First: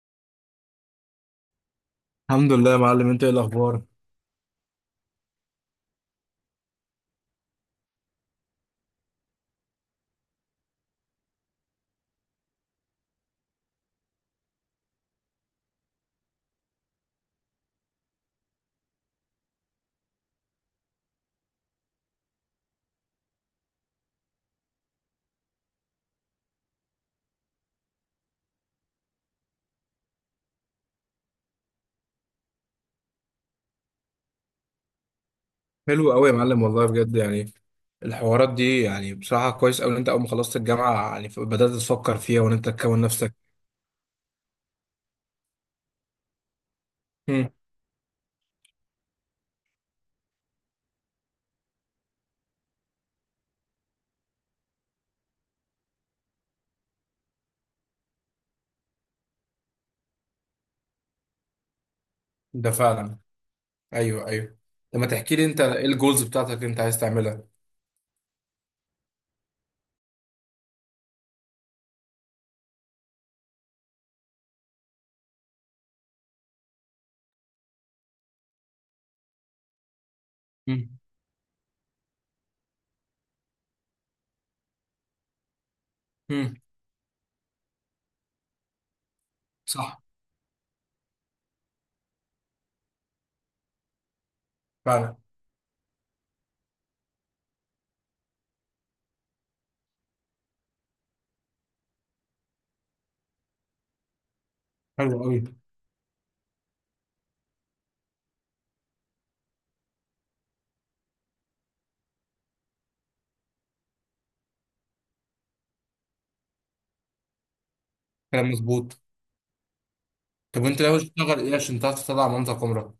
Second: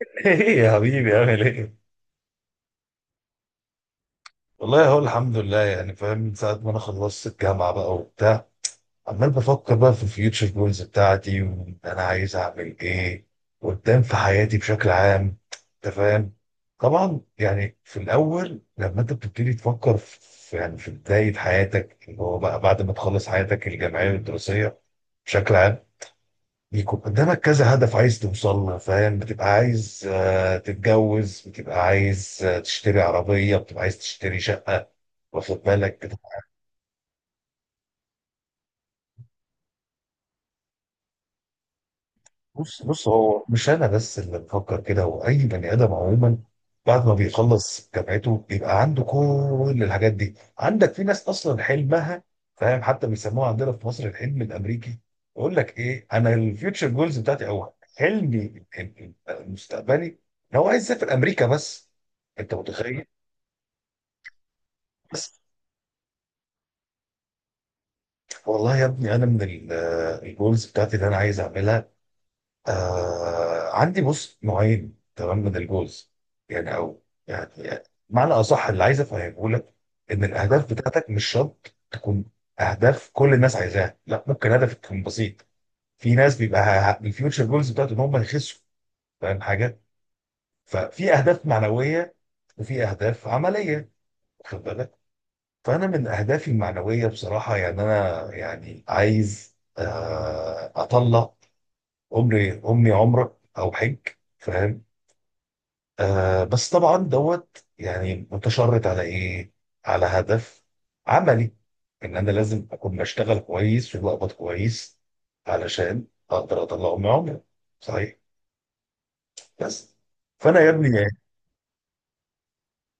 ايه يا حبيبي عامل ايه؟ الحمد لله يا معلم، انت ايه الاخبار؟ والله هو الحمد لله، يعني فاهم من ساعة ما انا خلصت الجامعة بقى وبتاع، عمال بفكر بقى في الفيوتشر جولز بتاعتي وانا عايز اعمل ايه قدام في حياتي بشكل عام. انت فاهم؟ طبعا يعني في الاول لما انت بتبتدي تفكر في، يعني في بداية حياتك اللي هو بقى بعد ما تخلص حياتك الجامعية والدراسية بشكل عام، بيكون قدامك كذا هدف عايز توصل له. فاهم؟ بتبقى عايز تتجوز، بتبقى عايز تشتري عربية، بتبقى عايز تشتري شقة. واخد بالك؟ حلو قوي يا معلم، والله بجد يعني الحوارات دي يعني بصراحه كويس قوي ان انت اول ما خلصت الجامعه يعني بدات تفكر فيها وان انت بص تكون بص، نفسك. هو مش انا بس اللي بفكر كده، هو اي بني ادم عموما بعد ما مم. بيخلص جامعته بيبقى عنده كل الحاجات دي. عندك في ناس اصلا حلمها، فاهم، حتى بيسموها عندنا في مصر الحلم الامريكي. يقول لك ايه، انا الفيوتشر جولز بتاعتي او حلمي المستقبلي ان هو عايز يسافر امريكا بس. انت ده متخيل؟ فعلا. ايوه، ايوه. لما بس تحكي لي انت ايه الجولز بتاعتك اللي انت عايز تعملها؟ والله يا ابني، انا من الجولز بتاعتي اللي انا عايز اعملها، عندي بص نوعين تمام من الجوز، يعني او معنى اصح اللي عايز افهمه لك، ان الاهداف مم. بتاعتك مش شرط تكون اهداف كل الناس عايزاها، لا، ممكن هدفك يكون بسيط. في ناس مم. بيبقى الفيوتشر جولز بتاعته ان هم يخسوا، فاهم حاجه. صح. ففي اهداف معنويه وفي اهداف عمليه، واخد بالك. فعلا. فانا من اهدافي المعنويه بصراحه، يعني انا يعني عايز اطلع عمري امي، عمرك او حج، فاهم. حلو قوي. بس طبعا دوت، يعني متشرط على ايه؟ على هدف عملي، ان انا لازم اكون بشتغل كويس وبقبض كويس، علشان اقدر اطلع من عمري. صحيح؟ كلام مظبوط. بس. فانا طب يا وانت ابني ناوي يعني، تشتغل ايه عشان تعرف تطلع منطقه عمرك؟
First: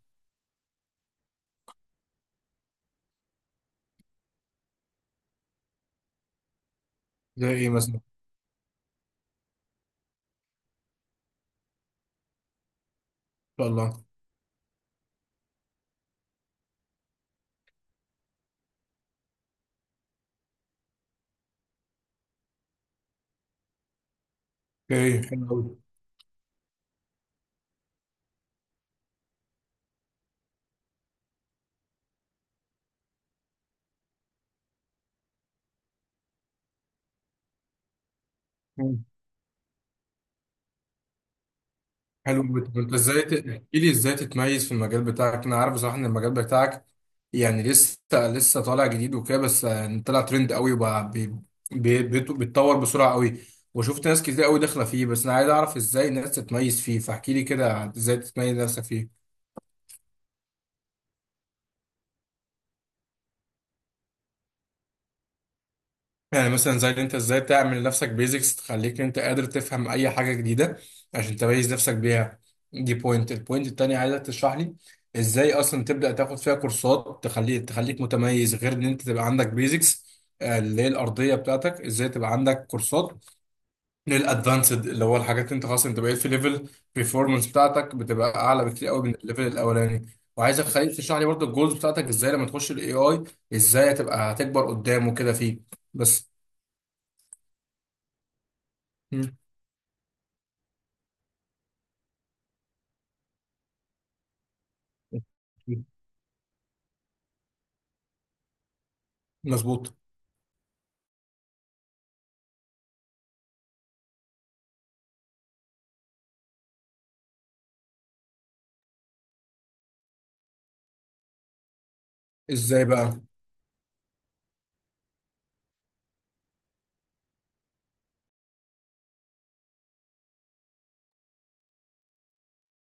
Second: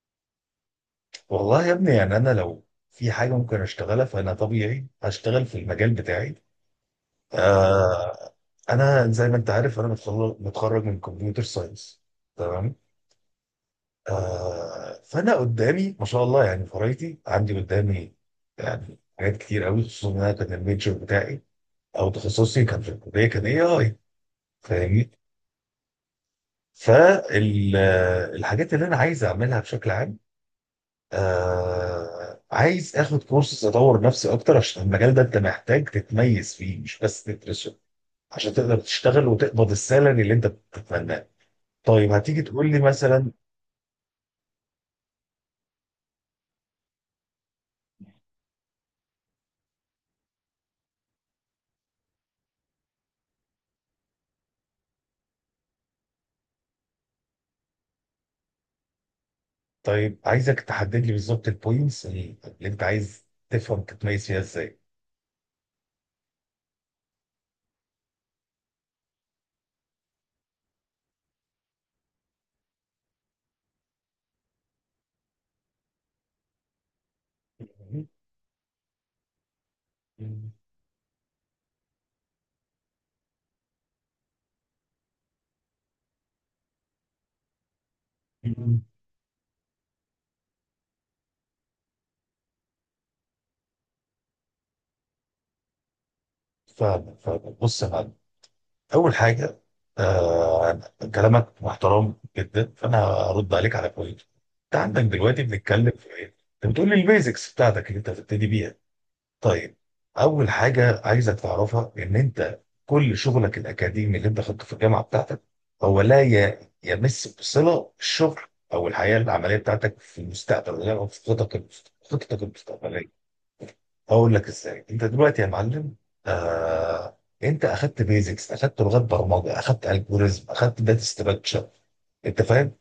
والله يا ابني يعني، انا لو في حاجه ممكن اشتغلها فانا طبيعي هشتغل في المجال بتاعي. زي ايه مثلا؟ ان آه. انا زي ما انت عارف، انا متخرج من كمبيوتر ساينس، تمام. شاء الله. آه، فانا قدامي ما شاء الله، يعني فرايتي عندي قدامي، يعني حاجات كتير قوي، خصوصا ان انا كان الميجر بتاعي او تخصصي كان في الكليه كان اي اي، فاهمني. ايه حلو. فالحاجات اللي انا عايز اعملها بشكل عام، آه، عايز اخد كورسز اطور نفسي اكتر، عشان المجال ده انت محتاج تتميز فيه مش بس تدرسه، عشان تقدر قوي. تشتغل وتقبض السالري اللي انت بتتمناه. طيب، هتيجي حلو تقول لي جدا، انت ازاي مثلا، تحكي لي ازاي تتميز في المجال بتاعك؟ انا عارف بصراحه ان المجال بتاعك يعني لسه لسه طالع جديد وكده، بس يعني طلع ترند قوي وبقى بيتطور بسرعه قوي. وشفت ناس كتير قوي داخله فيه، بس انا عايز اعرف ازاي الناس تتميز فيه، فاحكي لي كده ازاي تتميز نفسك فيه. طيب عايزك تحدد لي بالظبط البوينتس اللي انت عايز تفهم تتميز فيها ازاي. يعني مثلا زي اللي انت ازاي تعمل لنفسك بيزكس تخليك انت قادر تفهم اي حاجه جديده عشان تميز نفسك بيها. دي بوينت، البوينت التانية عايزك تشرح لي ازاي اصلا تبدا تاخد فيها كورسات تخليك متميز، غير ان انت تبقى عندك بيزكس اللي هي الارضيه بتاعتك. ازاي تبقى عندك كورسات للادفانسد اللي هو الحاجات انت خلاص، انت بقيت في ليفل performance بتاعتك بتبقى اعلى بكتير قوي من الليفل الاولاني. وعايزك خليك تشرح لي برضه الجولز بتاعتك ازاي لما تخش الاي اي، ازاي هتبقى هتكبر قدامه كده فيه. بس. فاهم بص يا معلم. اول حاجه، آه، كلامك محترم جدا، فانا هرد عليك على بوينت. انت عندك دلوقتي بنتكلم في ايه؟ انت بتقول لي البيزكس بتاعتك اللي انت هتبتدي بيها. طيب، مظبوط. اول حاجه عايزك تعرفها ان انت كل شغلك الاكاديمي اللي انت خدته في الجامعه بتاعتك هو لا يمس بصله الشغل او الحياه العمليه بتاعتك في المستقبل، او في خططك خططك ازاي بقى؟ المستقبليه. هقول لك ازاي. انت دلوقتي يا معلم، آه، انت اخدت بيزكس، اخدت لغات برمجه، اخدت الجوريزم، اخدت داتا ستراكشر، انت فاهم.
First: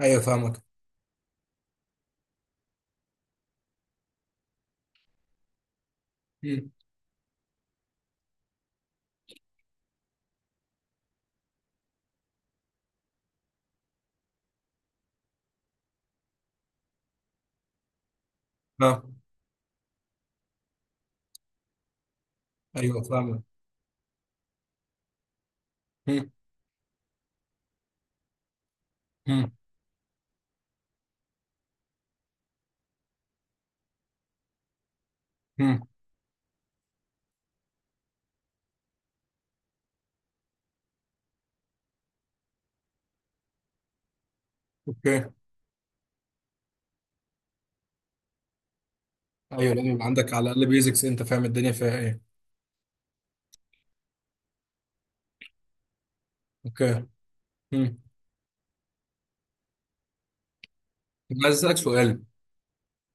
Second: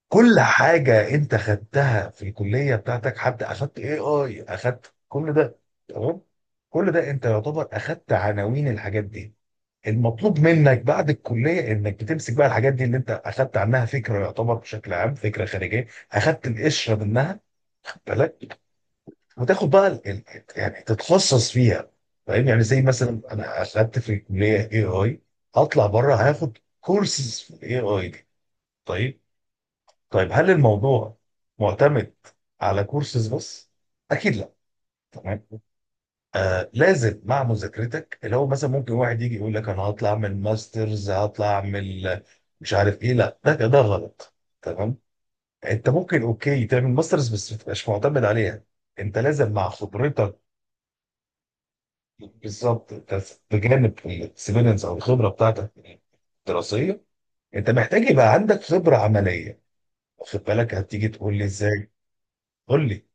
ايوه كل فاهمك. حاجة انت خدتها في الكلية بتاعتك، حتى اخدت اي اي، اخدت كل ده، تمام. مم. كل ده انت يعتبر اخدت عناوين الحاجات دي. المطلوب منك بعد الكلية انك بتمسك بقى الحاجات دي اللي انت اخدت عنها فكرة، يعتبر بشكل عام فكرة خارجية، اخدت القشرة منها، خد بالك، ها. وتاخد بقى يعني تتخصص فيها. فاهم يعني، زي ايوه مثلا فاهمك. انا اخدت في الكلية اي اي، هطلع بره مم. هاخد كورسز في الاي اي دي. طيب، مم. طيب هل الموضوع معتمد على كورسز بس؟ اكيد لا. تمام. مم. آه، لازم مع مذاكرتك، اللي هو مثلا ممكن واحد يجي يقول لك انا هطلع اعمل ماسترز، هطلع اعمل مش عارف ايه، لا، ده غلط. تمام. اوكي. انت ممكن اوكي تعمل ماسترز، بس ما تبقاش معتمد عليها، انت لازم مع ايوه، لازم يبقى عندك خبرتك، على الاقل بيزكس، انت فاهم الدنيا فيها ايه. بالظبط. أنت بجانب الاكسبيرينس او الخبره بتاعتك الدراسيه، اوكي. انت مم. محتاج يبقى عندك خبره عمليه. واخد بالك؟ هتيجي طب تقول لي عايز اسالك ازاي، سؤال. قول لي.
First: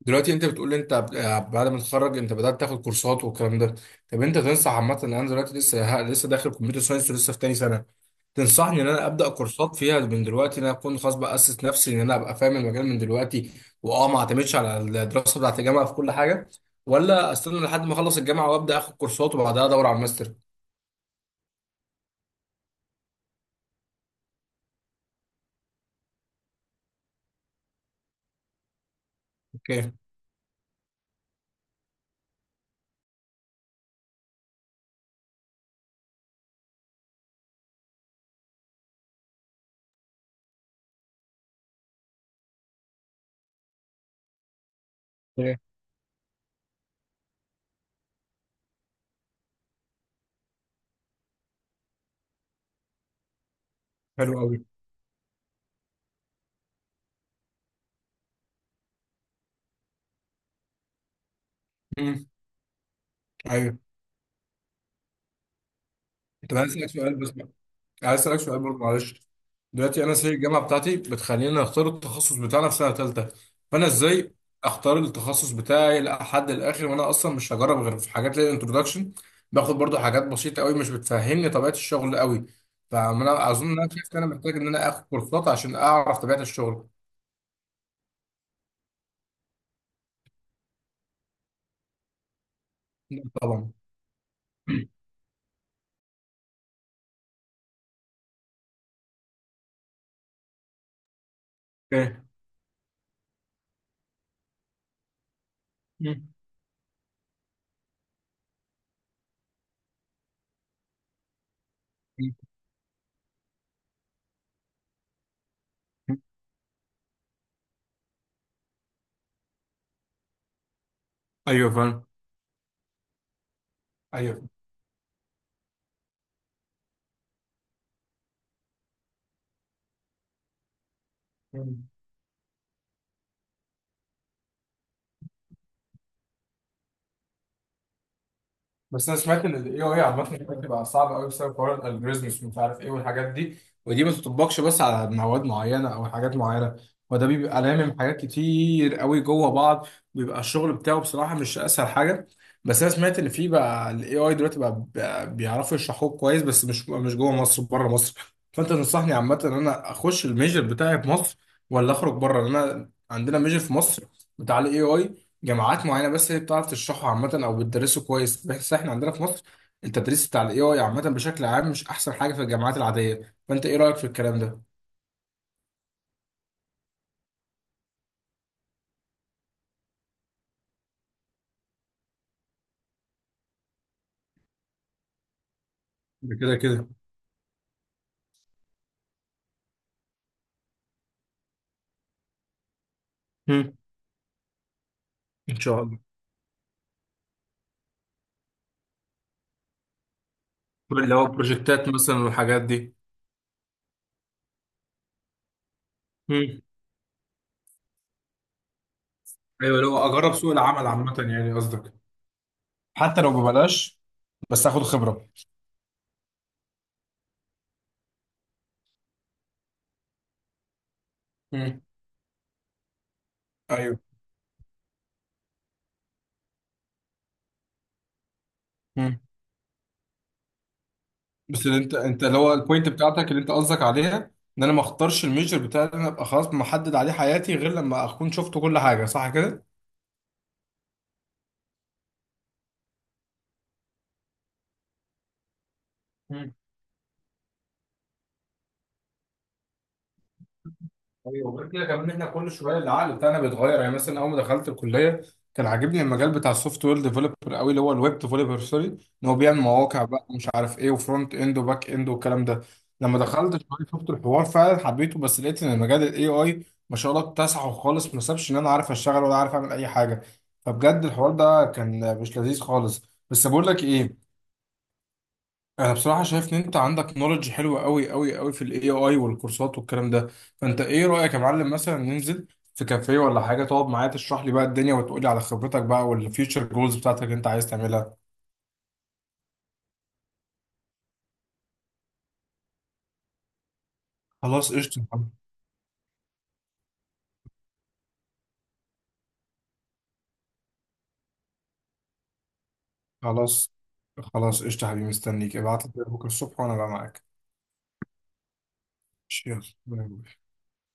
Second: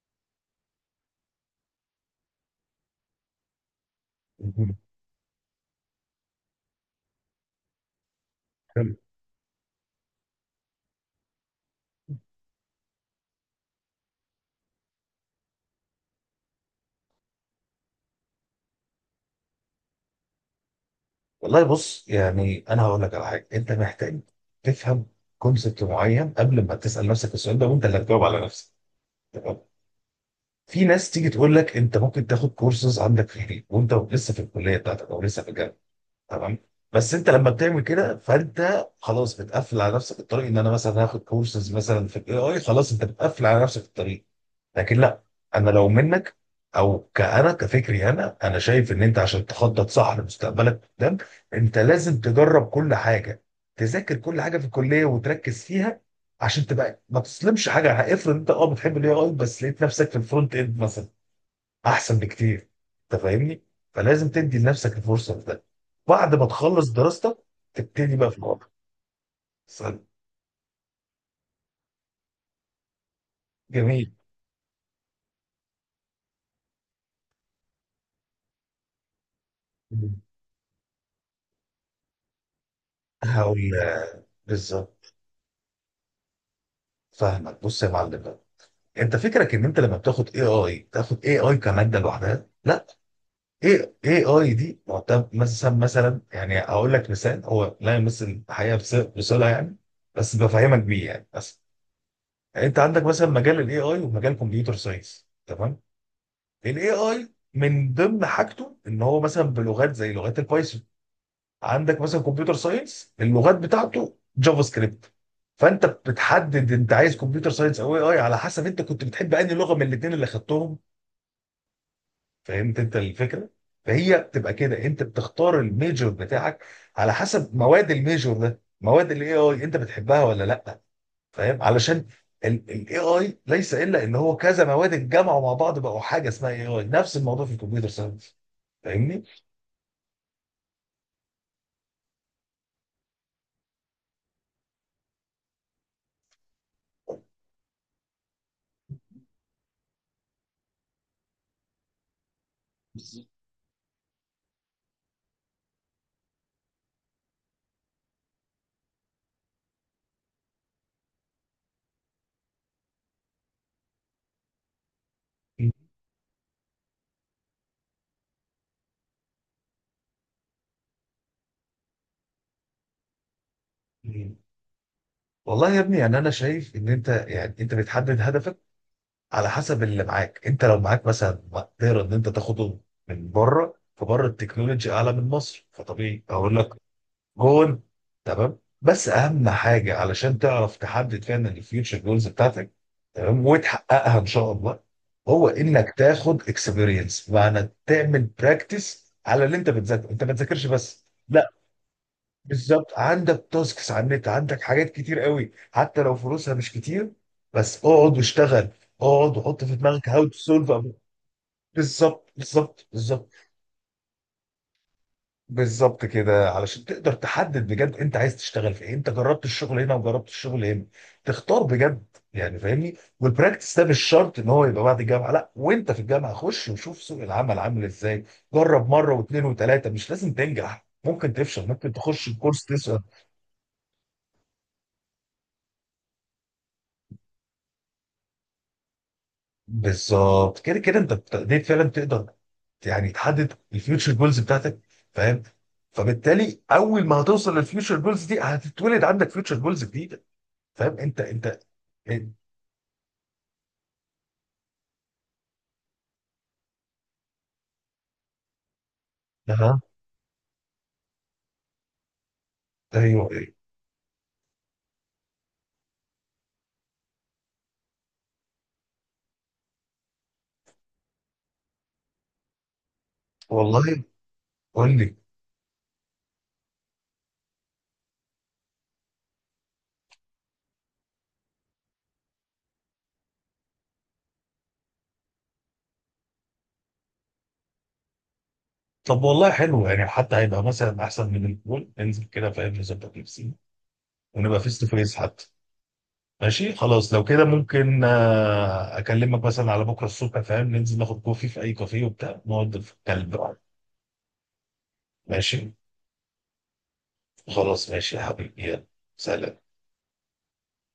دلوقتي انت بتقول لي انت بعد ما تتخرج انت بدات تاخد كورسات والكلام ده. طب انت تنصح عامه ان انا دلوقتي لسه داخل كمبيوتر ساينس ولسه في تاني سنه، تنصحني ان انا ابدا كورسات فيها من دلوقتي، ان انا اكون خلاص باسس نفسي ان انا ابقى فاهم المجال من دلوقتي؟ واه ما اعتمدش على الدراسه بتاعت الجامعه في كل حاجه، ولا استنى لحد ما اخلص الجامعه وابدا اخد كورسات وبعدها ادور على الماستر؟ والله بص، يعني انا هقول لك على حاجه. انت محتاج تفهم كونسبت معين قبل ما تسال نفسك السؤال ده، وانت اللي هتجاوب على نفسك. تمام. اوكي. في ناس تيجي تقول لك انت ممكن تاخد كورسز عندك في البيت، وانت لسه في الكليه بتاعتك او لسه في الجامعه، تمام. بس انت لما بتعمل كده فانت خلاص بتقفل على نفسك الطريق، ان انا مثلا هاخد كورسز مثلا في الاي اي، خلاص انت بتقفل على نفسك الطريق. لكن لا. إيه. انا لو منك، او كأنا كفكري انا شايف ان انت عشان تخطط صح لمستقبلك قدام، انت لازم تجرب كل حاجه، تذاكر حلو كل حاجه قوي. في الكليه وتركز فيها، عشان تبقى ما تسلمش حاجه. افرض انت اه بتحب الاي اي بس لقيت نفسك في الفرونت اند مثلا، احسن امم. بكتير. انت فاهمني. ايوه. فلازم تدي لنفسك الفرصه في ده، بعد ما طب انا اسالك تخلص سؤال بس، دراستك تبتدي عايز بقى في اسالك سؤال الواقع. برضه معلش. سؤال دلوقتي انا سي الجامعه بتاعتي بتخليني اختار التخصص بتاعنا في سنه ثالثه. فانا جميل. ازاي اختار التخصص بتاعي لحد الاخر وانا اصلا مش هجرب غير في حاجات زي الانترودكشن؟ باخد برضه مم. حاجات بسيطه قوي مش بتفهمني طبيعه الشغل قوي. فانا اظن هقول، ان انا شايف ان انا محتاج ان انا اخد بالظبط. كورسات عشان اعرف طبيعه الشغل. فاهمك بص يا معلم بقى، انت فكرك ان انت لما بتاخد اي اي تاخد اي اي كماده لوحدها، لا. طبعا. اي اي اي دي معتمد، مثلا يعني، هقول لك مثال هو لا يمثل الحقيقه بصله، يعني بس بفهمك بيه، يعني بس. اوكي. يعني انت عندك مثلا مجال الاي اي ومجال كمبيوتر ساينس، تمام. الاي اي من ضمن حاجته ان هو مثلا بلغات زي لغات البايثون، عندك مثلا كمبيوتر ساينس اللغات بتاعته جافا سكريبت. فانت بتحدد انت عايز كمبيوتر ساينس او اي اي على حسب انت كنت بتحب انهي لغه من الاثنين اللي خدتهم. ايوه فاهم. فهمت انت الفكره؟ فهي ايوه. بتبقى كده، انت بتختار الميجور بتاعك على حسب مواد الميجور ده، مواد الاي اي انت بتحبها ولا لا. فاهم؟ علشان الاي اي ليس الا ان هو كذا مواد اتجمعوا مع بعض بقوا حاجه اسمها اي اي، نفس الموضوع في الكمبيوتر ساينس. بس انا فاهمني. سمعت ان الاي اي عامه بتبقى صعبه قوي بسبب حوار الالجوريزمز ومش عارف ايه والحاجات دي. ودي ما بتطبقش بس على مواد معينه او حاجات معينه، وده بيبقى لامم حاجات كتير قوي جوه بعض، بيبقى الشغل بتاعه بصراحه مش اسهل حاجه. بس انا سمعت بالظبط. ان في بقى الاي اي دلوقتي بقى بيعرفوا يشرحوه كويس، بس مش جوه مصر، بره مصر. فانت تنصحني عامه ان انا اخش الميجر بتاعي في مصر ولا اخرج بره؟ انا عندنا ميجر في مصر بتاع الاي اي، جامعات معينه بس هي بتعرف تشرحه عامه او بتدرسه كويس. بس احنا عندنا في مصر التدريس بتاع الاي اي عامه بشكل عام مش احسن حاجه في الجامعات العاديه. فانت ايه رايك في مم. الكلام ده؟ والله يا ابني يعني انا شايف ان انت يعني انت بتحدد هدفك على حسب اللي معاك. انت لو معاك مثلا مقدره ان انت تاخده من بره، فبره التكنولوجي اعلى من مصر، فطبيعي ده كده اقول لك كده. جون. تمام، بس اهم حاجه علشان تعرف تحدد فعلا الفيوتشر جولز بتاعتك، تمام، مم. وتحققها ان شاء الله، هو ان شاء انك الله. تاخد اكسبيرينس، معنى تعمل براكتس على اللي انت بتذاكره، انت ما تذاكرش بس، اللي هو لا. بروجكتات مثلا والحاجات دي. بالظبط، عندك تاسكس على النت، عندك حاجات كتير قوي، حتى لو فلوسها مم. مش كتير، بس اقعد واشتغل، اقعد وحط في ايوه، لو دماغك هاو اجرب تو سوق سولف. العمل عامه يعني قصدك؟ بالظبط بالظبط حتى لو بالظبط. ببلاش، بس اخد خبره. بالظبط كده، علشان تقدر تحدد بجد انت عايز تشتغل في ايه، انت جربت الشغل هنا وجربت الشغل هنا، تختار مم. بجد، يعني فاهمني. والبراكتس ده ايوه. مش شرط ان هو يبقى بعد الجامعه، لا، وانت في الجامعه خش وشوف سوق العمل عامل ازاي. جرب مره مم. واثنين وثلاثه، مش لازم تنجح، ممكن بس تفشل، اللي ممكن انت تخش اللي هو الكورس البوينت تسأل. بتاعتك اللي انت قصدك عليها، ان انا ما اختارش الميجر بتاعي اللي انا ابقى خلاص محدد عليه حياتي غير لما اكون شفت كل حاجه، صح كده؟ بالظبط كده كده انت ابتديت فعلا تقدر يعني تحدد الفيوتشر جولز بتاعتك، فاهم. فبالتالي اول ما هتوصل للفيوتشر جولز دي هتتولد عندك فيوتشر جولز جديده، فاهم. انت ايوه. انت وغير كده كمان احنا كل شويه العقل بتاعنا بيتغير. يعني مثلا اول ما دخلت الكليه كان عاجبني المجال بتاع السوفت وير ديفلوبر قوي، اللي هو الويب ديفلوبر سوري، ان هو بيعمل اها، مواقع بقى ومش عارف ايه، وفرونت اند وباك اند والكلام ده. لما ايوه دخلت ايوه. شويه شفت الحوار فعلا حبيته، بس لقيت ان مجال الاي اي ما شاء الله اتسعه خالص، ما سابش ان انا عارف اشتغل ولا عارف اعمل اي حاجه. فبجد الحوار ده كان مش لذيذ خالص. بس بقول لك والله، ايه، قول لي. انا بصراحه شايف ان انت عندك نولج حلوه قوي قوي قوي في الاي اي والكورسات والكلام ده. فانت ايه رايك يا معلم مثلا ننزل في كافيه ولا حاجه، تقعد معايا تشرح لي بقى الدنيا وتقول لي على خبرتك بقى والفيوتشر جولز بتاعتك اللي انت عايز تعملها؟ طب والله حلو، يعني حتى هيبقى مثلا احسن من البول، ننزل كده، فاهم، نظبط نفسي، ونبقى خلاص فيس تو قشطه يا فيس حبيبي. حتى. ماشي خلاص، لو كده ممكن اكلمك مثلا على بكره الصبح، فاهم، ننزل ناخد كوفي في اي كافيه وبتاع، نقعد في الكلب. خلاص خلاص قشطه يا حبيبي، مستنيك ماشي. ابعت لي كده بكره الصبح وانا بقى معاك. خلاص ماشي يا حبيبي، يلا، ماشي، سلام. يلا. باي باي.